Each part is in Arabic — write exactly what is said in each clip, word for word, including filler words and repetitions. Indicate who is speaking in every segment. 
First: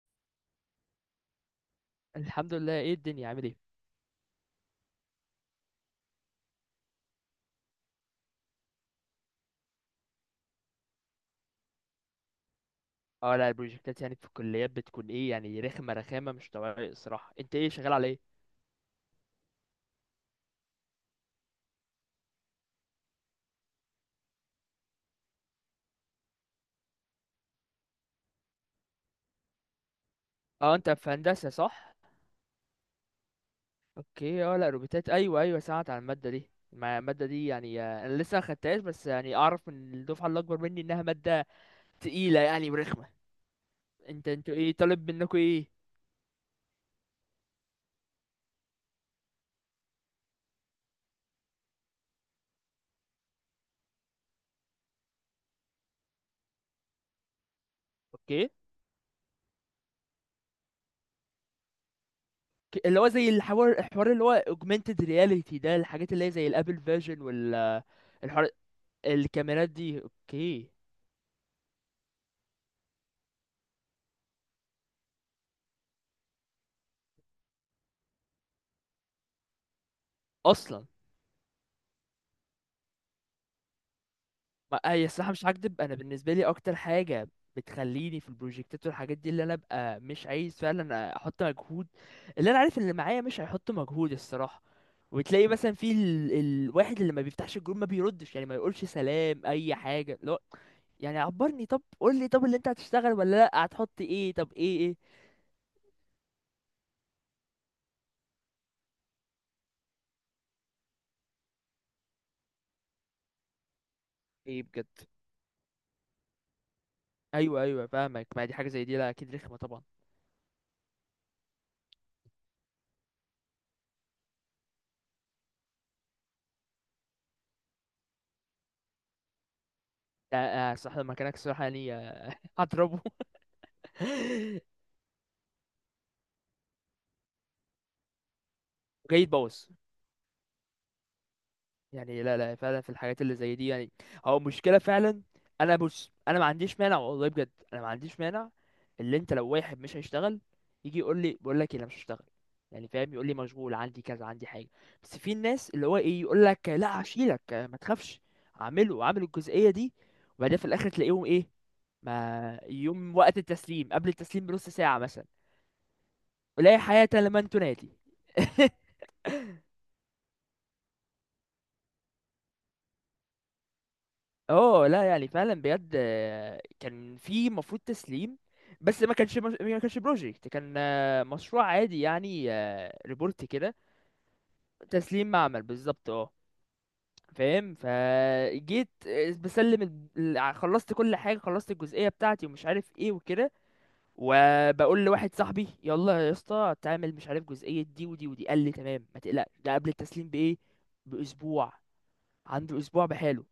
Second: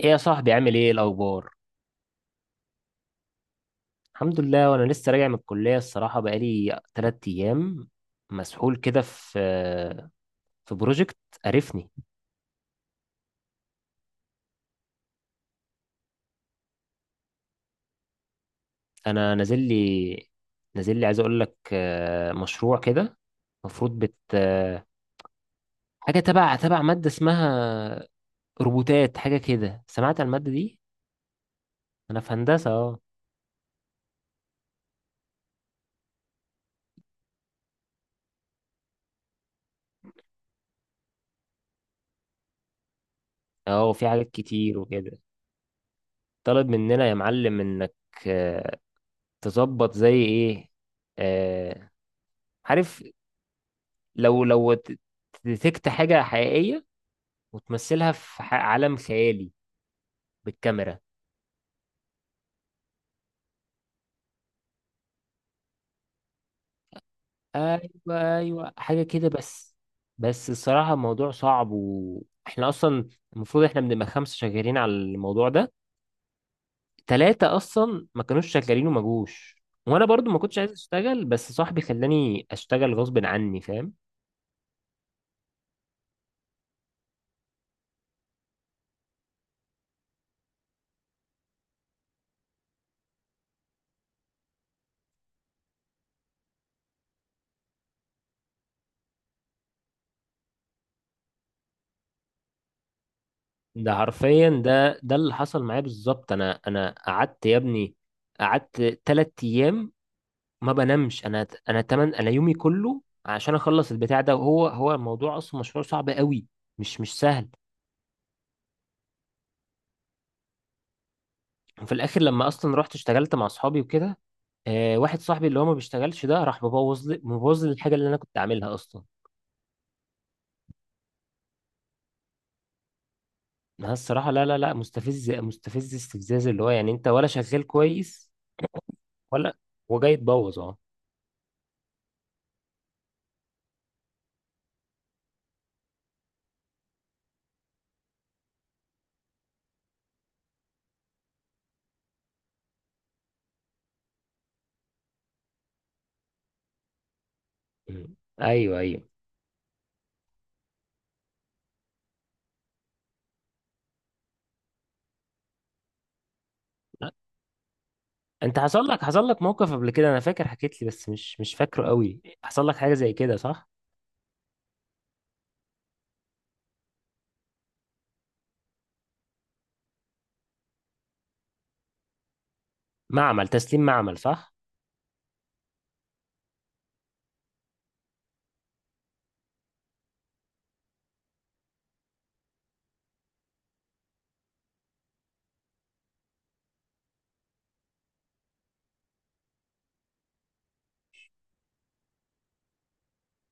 Speaker 1: ايه يا صاحبي، عامل ايه الاخبار؟
Speaker 2: الحمد لله. ايه الدنيا، عامل ايه؟
Speaker 1: الحمد لله. وانا لسه راجع من الكليه، الصراحه بقالي تلات ايام مسحول كده في في بروجكت، قرفني.
Speaker 2: اه لا البروجكتات يعني في الكليات بتكون ايه، يعني رخمه رخامه مش طبيعيه الصراحه. انت ايه شغال، على ايه؟
Speaker 1: انا نازل لي نازل لي عايز اقول لك، آه، مشروع كده. المفروض بت آه، حاجه تبع تبع ماده اسمها روبوتات، حاجه كده. سمعت عن الماده
Speaker 2: اه،
Speaker 1: دي؟
Speaker 2: انت في هندسه صح؟
Speaker 1: انا في هندسه، اه.
Speaker 2: اوكي. اه لا روبوتات، ايوه ايوه سمعت عن الماده دي. ما الماده دي يعني آه، انا لسه ما خدتهاش، بس يعني اعرف من الدفعه اللي اكبر مني انها ماده تقيله يعني ورخمه.
Speaker 1: اه، وفي
Speaker 2: انت
Speaker 1: حاجات
Speaker 2: انتوا ايه
Speaker 1: كتير
Speaker 2: طالب
Speaker 1: وكده.
Speaker 2: منكم ايه؟
Speaker 1: طلب مننا يا معلم انك آه، تظبط زي ايه، آه، عارف، لو لو ت- ديتكت حاجة حقيقية وتمثلها في
Speaker 2: اوكي.
Speaker 1: ح- عالم خيالي بالكاميرا.
Speaker 2: ك- اللي هو زي الحوار الحوار اللي هو augmented reality ده، الحاجات اللي هي زي الابل فيجن والحوار،
Speaker 1: ايوه، ايوه، حاجة كده.
Speaker 2: الكاميرات
Speaker 1: بس
Speaker 2: دي،
Speaker 1: بس
Speaker 2: اوكي.
Speaker 1: الصراحة الموضوع صعب، واحنا اصلا المفروض احنا بنبقى خمسة شغالين على الموضوع ده، تلاتة اصلا ما كانوش شغالين وما جوش، وانا برضو ما كنتش عايز
Speaker 2: اصلا،
Speaker 1: اشتغل، بس صاحبي خلاني اشتغل غصب عني، فاهم.
Speaker 2: ما هي الصراحة مش هكدب، أنا بالنسبة لي أكتر حاجة بتخليني في البروجكتات والحاجات دي اللي أنا أبقى مش عايز فعلا أحط مجهود، اللي أنا عارف اللي معايا مش هيحط مجهود الصراحة. وتلاقي مثلا في ال... الواحد اللي ما بيفتحش الجروب، ما بيردش، يعني ما يقولش سلام أي حاجة، لا. يعني عبرني، طب قول لي، طب اللي أنت هتشتغل ولا لأ، هتحط
Speaker 1: ده
Speaker 2: إيه،
Speaker 1: حرفيا
Speaker 2: طب إيه إيه؟
Speaker 1: ده ده اللي حصل معايا بالظبط. انا انا قعدت يا ابني، قعدت تلات ايام ما بنامش. انا انا تمن انا يومي كله عشان اخلص البتاع ده،
Speaker 2: ايه
Speaker 1: وهو
Speaker 2: بجد؟
Speaker 1: هو الموضوع اصلا مشروع صعب قوي، مش مش سهل.
Speaker 2: أيوه أيوه فاهمك. ما دي حاجة زي دي، لا أكيد رخمة طبعا.
Speaker 1: وفي الاخر لما اصلا رحت اشتغلت مع اصحابي وكده، آه، واحد صاحبي اللي هو ما بيشتغلش ده راح مبوظ لي مبوظ لي الحاجه اللي انا كنت عاملها اصلا.
Speaker 2: لا، آه، الصراحة لو مكانك الصراحة يعني آه، هضربه
Speaker 1: انا الصراحه لا، لا، لا، مستفز مستفز استفزاز، اللي هو يعني انت ولا شغال كويس،
Speaker 2: جاي
Speaker 1: ولا
Speaker 2: تبوظ.
Speaker 1: وجاي تبوظ، اه.
Speaker 2: يعني لا لا، فعلا في الحاجات اللي زي دي، يعني هو مشكلة فعلا. انا بص انا ما عنديش مانع، والله بجد انا ما عنديش مانع. اللي انت لو واحد مش هيشتغل، يجي يقول لي، بقول لك إيه، انا مش هشتغل، يعني فاهم، يقول لي مشغول عندي كذا، عندي حاجة. بس في الناس اللي هو ايه، يقول لك لا هشيلك ما
Speaker 1: مم.
Speaker 2: تخافش،
Speaker 1: ايوه، ايوه.
Speaker 2: اعمله اعمل الجزئية دي. وبعدين في الاخر تلاقيهم ايه؟ ما يوم وقت التسليم، قبل التسليم بنص ساعة مثلا، ولا حياة لمن تنادي
Speaker 1: انت حصل لك حصل لك موقف قبل كده؟ انا فاكر حكيت لي، بس مش مش فاكره قوي. حصل لك حاجه زي كده صح؟
Speaker 2: اه لا، يعني فعلا بجد آه، كان في مفروض تسليم، بس ما كانش مش... ما كانش بروجكت، كان آه، مشروع عادي يعني، ريبورت
Speaker 1: معمل
Speaker 2: كده.
Speaker 1: تسليم، معمل صح.
Speaker 2: تسليم معمل بالظبط، اه. فاهم، فجيت آه، بسلم ال... ال- خلصت كل حاجه، خلصت الجزئيه بتاعتي ومش عارف ايه وكده، وبقول لواحد صاحبي، يلا يا اسطى تعمل مش عارف جزئيه دي ودي ودي. قال لي تمام، ما تقلقش، ده قبل التسليم بايه، باسبوع، عنده اسبوع بحاله.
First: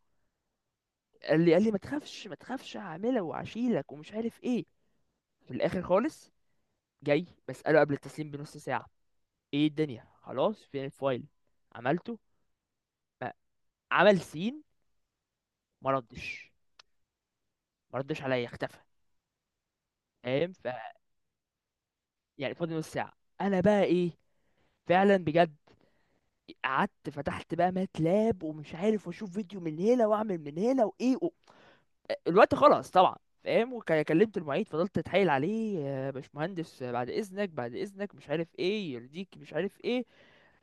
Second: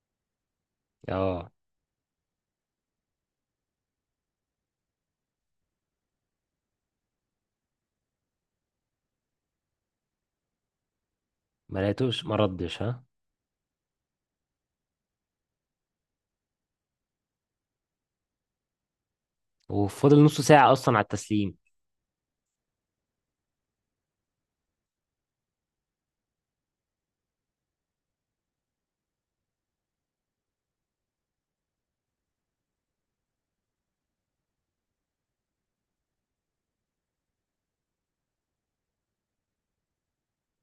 Speaker 2: قال
Speaker 1: اه،
Speaker 2: لي قال لي ما تخافش ما تخافش، هعملها وهشيلك ومش عارف ايه. في الاخر خالص، جاي بسأله قبل التسليم بنص ساعة، ايه الدنيا خلاص، فين الفايل،
Speaker 1: ما
Speaker 2: عملته؟
Speaker 1: لقيتوش، ما ردش ها؟
Speaker 2: ما- عمل سين، ما ردش ما ردش عليا، اختفى.
Speaker 1: وفضل نص
Speaker 2: فاهم، ف
Speaker 1: ساعة أصلا على التسليم.
Speaker 2: يعني فاضل نص ساعة، انا بقى ايه؟ فعلا بجد، قعدت فتحت بقى ماتلاب ومش عارف، واشوف فيديو من هنا واعمل من هنا وايه، الوقت خلص طبعا. فاهم، وكلمت المعيد، فضلت اتحايل عليه، يا باشمهندس بعد اذنك بعد اذنك، مش عارف ايه يرضيك مش عارف ايه.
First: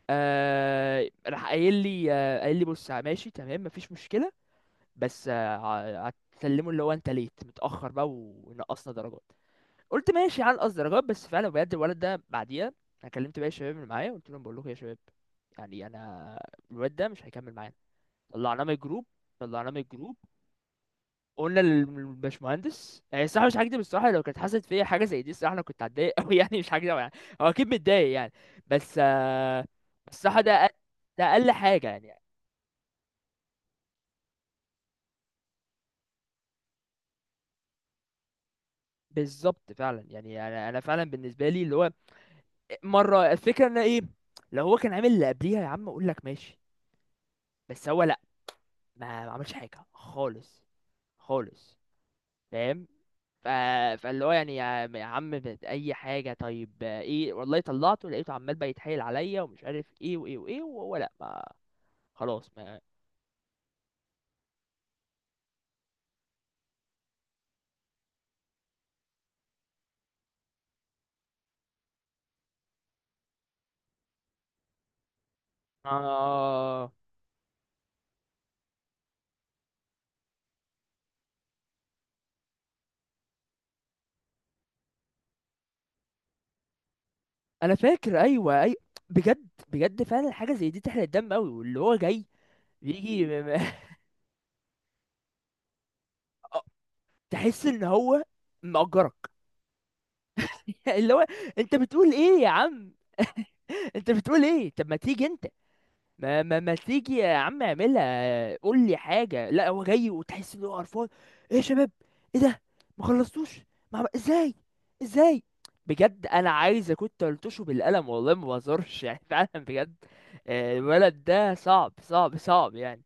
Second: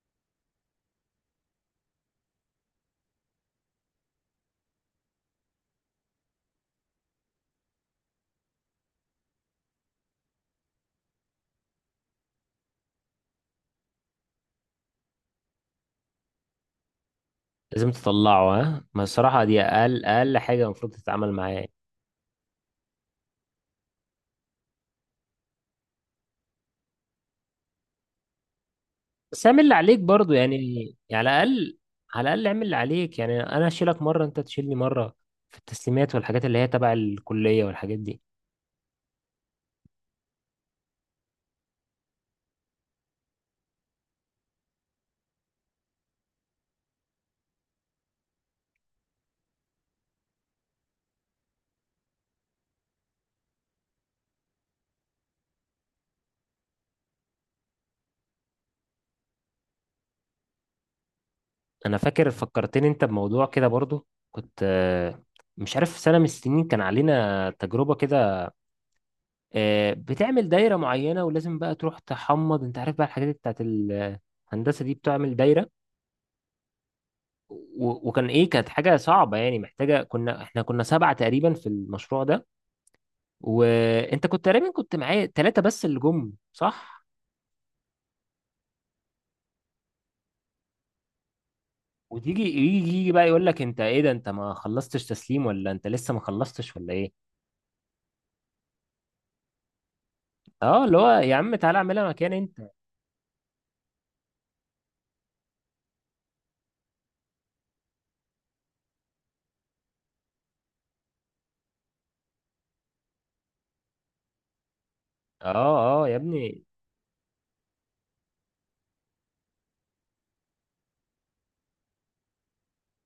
Speaker 2: آه راح قايل لي آه قايل لي بص ماشي تمام مفيش مشكله، بس آه ع- هتسلمه اللي هو انت ليت متاخر بقى ونقصنا درجات. قلت ماشي على نقص درجات، بس فعلا بجد الولد ده بعديها، انا كلمت باقي الشباب اللي معايا، قلت لهم بقول لكم يا شباب، يعني انا، الواد ده مش هيكمل معانا.
Speaker 1: لازم تطلعه
Speaker 2: طلعناه من
Speaker 1: ها؟ ما
Speaker 2: الجروب،
Speaker 1: الصراحة دي
Speaker 2: طلعناه من
Speaker 1: أقل
Speaker 2: الجروب.
Speaker 1: أقل حاجة المفروض تتعامل معاه
Speaker 2: قلنا
Speaker 1: يعني.
Speaker 2: للباشمهندس يعني الصراحه مش هكدب، الصراحه لو كانت حصلت فيا حاجه زي دي الصراحه انا كنت هتضايق قوي يعني مش هكدب يعني. هو اكيد متضايق يعني، بس
Speaker 1: بس اعمل
Speaker 2: آه،
Speaker 1: اللي عليك برضو
Speaker 2: الصراحه
Speaker 1: يعني.
Speaker 2: ده أ- ده
Speaker 1: يعني على
Speaker 2: اقل
Speaker 1: الأقل.
Speaker 2: حاجه يعني.
Speaker 1: على الأقل اعمل اللي عليك يعني، أنا أشيلك مرة أنت تشيلني مرة في التسليمات والحاجات اللي هي تبع الكلية والحاجات دي.
Speaker 2: بالظبط، فعلا يعني انا انا فعلا بالنسبه لي اللي هو، مره الفكره ان ايه، لو هو كان عامل اللي قبليها، يا عم اقول لك ماشي، بس هو لا، ما ما عملش حاجه خالص، خالص. فاهم، ف... فاللي هو يعني يا يا عم بت- اي حاجه طيب آه، ايه والله، طلعته لقيته عمال بقى يتحايل عليا ومش عارف ايه وايه وايه، وهو لا ما،
Speaker 1: أنا فاكر
Speaker 2: خلاص ما
Speaker 1: فكرتني أنت بموضوع كده برضو، كنت آه، مش عارف، سنة من السنين كان علينا تجربة كده، آه، بتعمل دايرة معينة ولازم بقى تروح تحمض. انت عارف بقى الحاجات بتاعت الهندسة دي، بتعمل دايرة،
Speaker 2: آه...
Speaker 1: و- وكان ايه، كانت حاجة صعبة يعني، محتاجة، كنا احنا كنا سبعة تقريبا في المشروع ده، وانت كنت تقريبا كنت معايا، ثلاثة بس اللي جم صح.
Speaker 2: انا فاكر، ايوه اي. بجد بجد فعلا حاجه زي دي تحرق الدم قوي، واللي هو جاي
Speaker 1: وتيجي يجي يجي
Speaker 2: بيجي
Speaker 1: بقى يقول
Speaker 2: م-
Speaker 1: لك،
Speaker 2: م-
Speaker 1: انت ايه ده؟ انت ما خلصتش تسليم، ولا انت لسه ما
Speaker 2: آه،
Speaker 1: خلصتش، ولا ايه؟
Speaker 2: تحس ان هو مأجرك
Speaker 1: اه، اللي هو
Speaker 2: اللي هو
Speaker 1: يا عم
Speaker 2: انت
Speaker 1: تعالى اعملها
Speaker 2: بتقول
Speaker 1: مكان
Speaker 2: ايه يا
Speaker 1: انت.
Speaker 2: عم، انت بتقول ايه، طب ما تيجي انت، ما ما ما تيجي يا عم اعملها، قول لي حاجه، لا هو جاي وتحس ان هو قرفان. ايه يا شباب، ايه ده، ما خلصتوش، ما عم- ازاي، ازاي.
Speaker 1: اه، اه يا
Speaker 2: بجد انا
Speaker 1: ابني.
Speaker 2: عايز كنت قلتوشه بالقلم والله ما بهزرش يعني فعلا بجد آه، الولد ده صعب صعب صعب يعني.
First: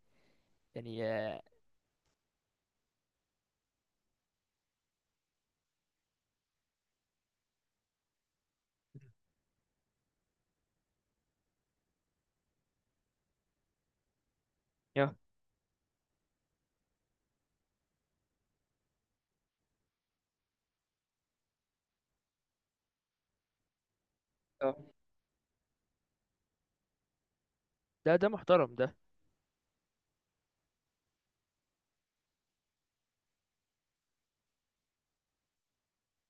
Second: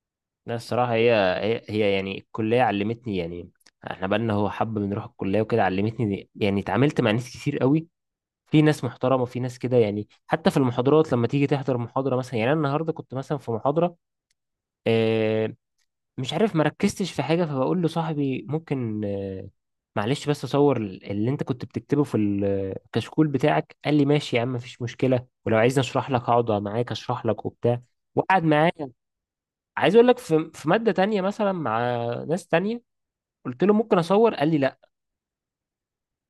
Speaker 1: لا، الصراحة
Speaker 2: يعني
Speaker 1: هي
Speaker 2: آه،
Speaker 1: هي هي يعني الكلية علمتني يعني. احنا بقالنا هو حب بنروح الكلية وكده، علمتني يعني، اتعاملت مع ناس كتير قوي. في ناس محترمة وفي ناس كده يعني، حتى في المحاضرات لما تيجي تحضر محاضرة مثلا. يعني انا النهاردة كنت مثلا في محاضرة،
Speaker 2: يا-
Speaker 1: آه، مش عارف مركزتش في حاجة، فبقول لصاحبي ممكن، آه، معلش بس اصور اللي انت كنت بتكتبه في الكشكول بتاعك. قال لي ماشي يا عم، مفيش
Speaker 2: آه.
Speaker 1: مشكلة، ولو عايزني اشرح لك هقعد معاك اشرح لك وبتاع.
Speaker 2: ده ده
Speaker 1: وقعد
Speaker 2: محترم ده.
Speaker 1: معايا. عايز اقول لك، في في ماده تانية مثلا مع ناس تانية، قلت له ممكن اصور، قال لي لا.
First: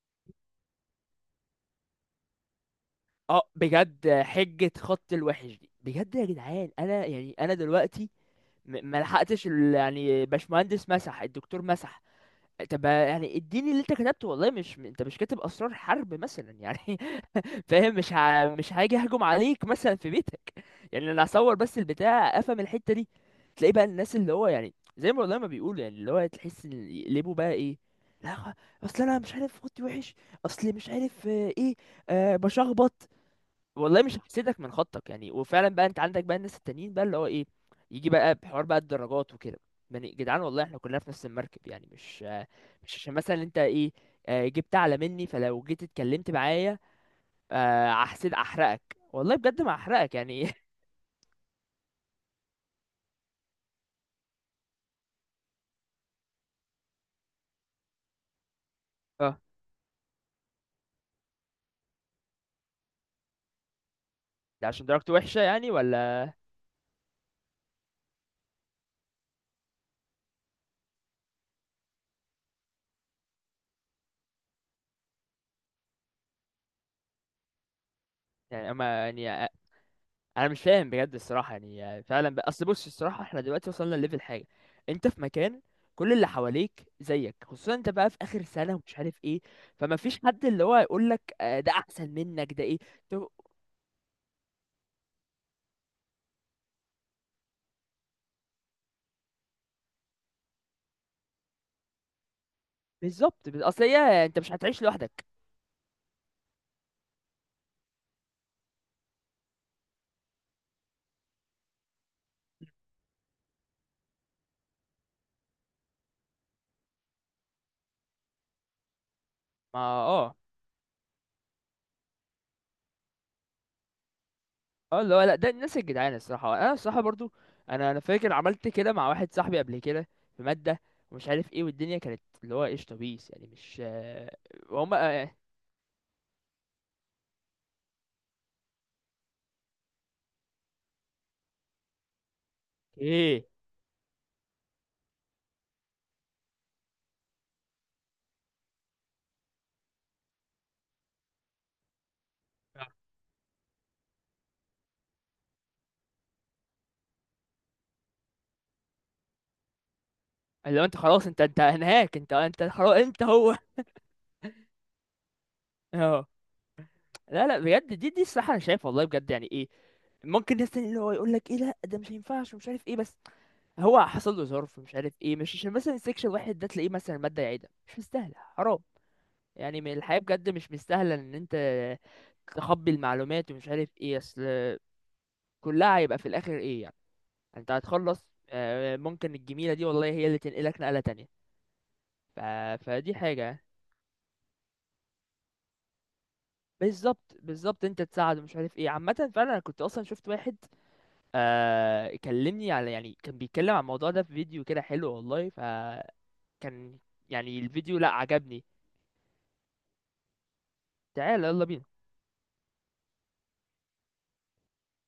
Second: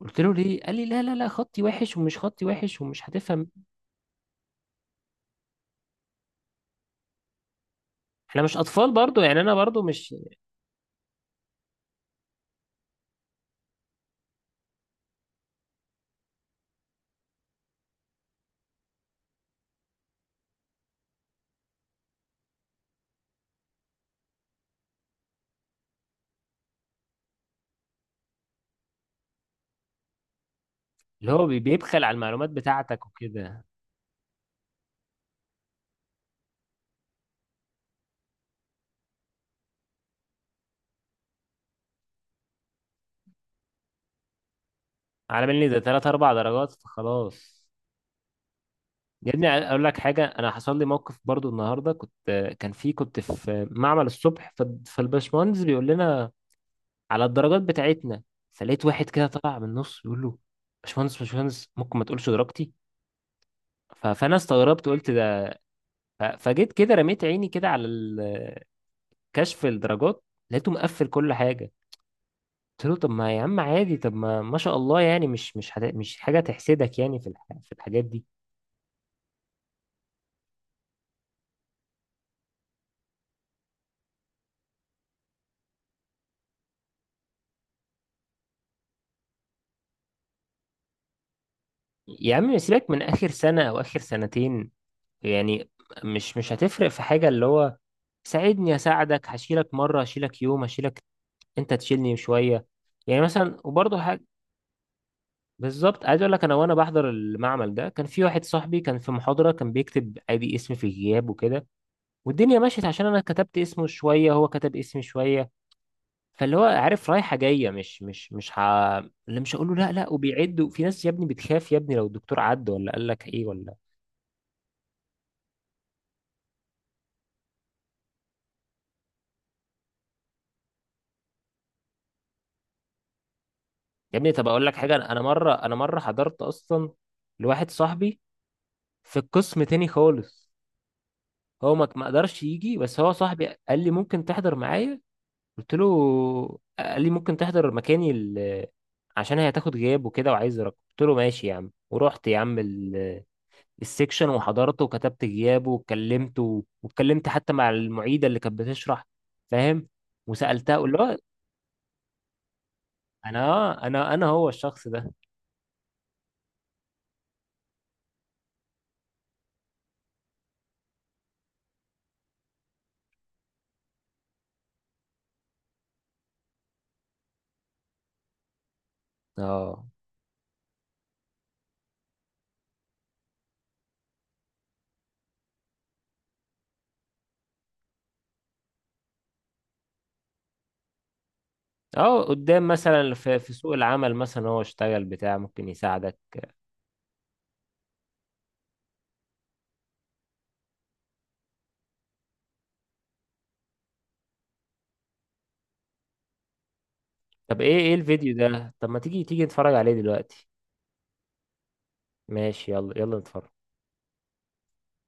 Speaker 1: قلت له ليه؟ قال لي لا، لا، لا، خطي وحش، ومش خطي وحش، ومش
Speaker 2: اه
Speaker 1: هتفهم.
Speaker 2: بجد، حجة خط الوحش دي بجد يا جدعان، انا يعني انا دلوقتي
Speaker 1: احنا مش
Speaker 2: م-
Speaker 1: اطفال
Speaker 2: ما
Speaker 1: برضو يعني،
Speaker 2: لحقتش
Speaker 1: انا
Speaker 2: ال-
Speaker 1: برضو مش،
Speaker 2: يعني باشمهندس مسح، الدكتور مسح. طب يعني اديني اللي انت كتبته، والله مش انت مش كاتب اسرار حرب مثلا يعني فاهم، مش ه... مش هاجي اهجم عليك مثلا في بيتك، يعني انا هصور بس البتاع افهم الحتة دي. تلاقي بقى الناس اللي هو يعني زي ما والله ما بيقولوا، يعني اللي هو تحس ان يقلبوا بقى ايه، لا خ- اصل انا مش عارف خطي وحش، اصل مش عارف
Speaker 1: اللي هو
Speaker 2: آه،
Speaker 1: بي-
Speaker 2: ايه،
Speaker 1: بيبخل على
Speaker 2: أه
Speaker 1: المعلومات
Speaker 2: بشخبط.
Speaker 1: بتاعتك وكده.
Speaker 2: والله مش هحسدك من خطك يعني، وفعلا بقى انت عندك بقى الناس التانيين بقى اللي هو ايه، يجي بقى بحوار بقى الدرجات وكده. يعني جدعان والله احنا كلنا في نفس المركب، يعني مش آه، مش عشان مثلا انت ايه، آه، جبت اعلى مني،
Speaker 1: على
Speaker 2: فلو
Speaker 1: بالي ده
Speaker 2: جيت
Speaker 1: ثلاثة
Speaker 2: اتكلمت
Speaker 1: أربعة درجات
Speaker 2: معايا
Speaker 1: فخلاص.
Speaker 2: آه، هحسد احرقك،
Speaker 1: يا
Speaker 2: والله
Speaker 1: ابني
Speaker 2: بجد ما
Speaker 1: اقول لك
Speaker 2: احرقك
Speaker 1: حاجه،
Speaker 2: يعني
Speaker 1: انا حصل لي موقف برضو النهارده. كنت، كان في كنت في معمل الصبح، ف- فالباشمهندس بيقول لنا على الدرجات بتاعتنا. فلقيت واحد كده
Speaker 2: اه
Speaker 1: طلع من النص بيقول له، باشمهندس باشمهندس ممكن ما تقولش درجتي؟ ف- فانا
Speaker 2: ده
Speaker 1: استغربت،
Speaker 2: عشان
Speaker 1: قلت
Speaker 2: درجته وحشة
Speaker 1: ده،
Speaker 2: يعني،
Speaker 1: ف-
Speaker 2: ولا؟
Speaker 1: فجيت كده رميت عيني كده على ال- كشف الدرجات، لقيته مقفل كل حاجه. قلت له طب ما يا عم عادي، طب ما ما شاء الله يعني، مش مش حد... مش حاجه تحسدك يعني، في الح... في الحاجات دي.
Speaker 2: يعني اما يعني انا مش فاهم بجد الصراحه، يعني فعلا بقى اصل، بص الصراحه احنا دلوقتي وصلنا لليفل حاجه، انت في مكان كل اللي حواليك زيك، خصوصا انت بقى في اخر سنه ومش عارف ايه، فما فيش حد اللي هو يقول لك آه، ده احسن
Speaker 1: يا
Speaker 2: منك،
Speaker 1: عم
Speaker 2: ده ايه.
Speaker 1: سيبك من اخر
Speaker 2: طب،
Speaker 1: سنه او اخر سنتين يعني، مش مش هتفرق في حاجه، اللي هو ساعدني اساعدك، هشيلك مره، هشيلك يوم، هشيلك انت تشيلني شويه يعني،
Speaker 2: بالظبط
Speaker 1: مثلا،
Speaker 2: بال- اصل
Speaker 1: وبرضه.
Speaker 2: هي انت مش هتعيش لوحدك.
Speaker 1: بالظبط. عايز اقول لك، انا وانا بحضر المعمل ده، كان في واحد صاحبي كان في محاضره، كان بيكتب ادي اسمي في الغياب وكده، والدنيا مشيت، عشان انا كتبت اسمه شويه، هو كتب اسمي شويه. فاللي هو عارف رايحه جايه، مش مش مش ح... اللي مش هقول له
Speaker 2: ما
Speaker 1: لا، لا،
Speaker 2: اه.
Speaker 1: وبيعدوا. في ناس يا ابني بتخاف يا ابني، لو الدكتور عد ولا قال لك ايه ولا.
Speaker 2: اه اللي هو، لا ده الناس الجدعان الصراحه، انا الصراحه برضو انا انا فاكر عملت كده مع واحد صاحبي قبل كده في ماده ومش عارف ايه، والدنيا كانت اللي هو ايش طبيس يعني، مش
Speaker 1: يا ابني
Speaker 2: آه،
Speaker 1: طب اقول لك حاجه، انا أنا
Speaker 2: هما آه،
Speaker 1: مره انا مره حضرت اصلا لواحد صاحبي في القسم تاني خالص. هو ما ما قدرش يجي، بس هو صاحبي
Speaker 2: ايه
Speaker 1: قال لي ممكن تحضر معايا؟ قلت له آه. قال لي ممكن تحضر مكاني، ال- عشان هي هتاخد غياب وكده، وعايز رقم. قلت له ماشي يا عم، ورحت يا عم ال- السكشن وحضرته، وكتبت غيابه، واتكلمت واتكلمت حتى مع المعيدة اللي كانت بتشرح، فاهم. وسألتها،
Speaker 2: اللي هو
Speaker 1: اقول
Speaker 2: انت
Speaker 1: له
Speaker 2: خلاص، انت انت هناك، انت انت خلاص انت هو
Speaker 1: انا انا انا هو الشخص ده.
Speaker 2: اه لا لا بجد، دي دي الصراحه انا شايف والله بجد يعني ايه، ممكن ناس تاني اللي هو يقول لك ايه لا ده مش هينفعش ومش عارف ايه، بس هو حصل له ظرف مش عارف ايه، مش عشان مثلا السكشن واحد ده تلاقيه مثلا ماده يعيدها، مش مستاهله حرام يعني
Speaker 1: اه،
Speaker 2: من الحياه بجد، مش مستاهله ان انت تخبي المعلومات ومش عارف ايه، اصل كلها هيبقى في الاخر ايه يعني، انت هتخلص آه، ممكن الجميله دي والله هي اللي تنقلك نقله تانية.
Speaker 1: اه،
Speaker 2: ف...
Speaker 1: قدام مثلا
Speaker 2: فدي
Speaker 1: في في
Speaker 2: حاجه،
Speaker 1: سوق العمل مثلا، هو اشتغل بتاع ممكن يساعدك.
Speaker 2: بالظبط بالظبط انت تساعده مش عارف ايه. عامه فعلا انا كنت اصلا شفت واحد آه كلمني على يعني، كان بيتكلم عن الموضوع ده في فيديو كده حلو والله، فكان يعني
Speaker 1: طب ايه، ايه
Speaker 2: الفيديو لا
Speaker 1: الفيديو
Speaker 2: عجبني.
Speaker 1: ده؟ طب ما تيجي، تيجي نتفرج عليه دلوقتي.
Speaker 2: تعالى يلا بينا.
Speaker 1: ماشي، يلا يلا نتفرج.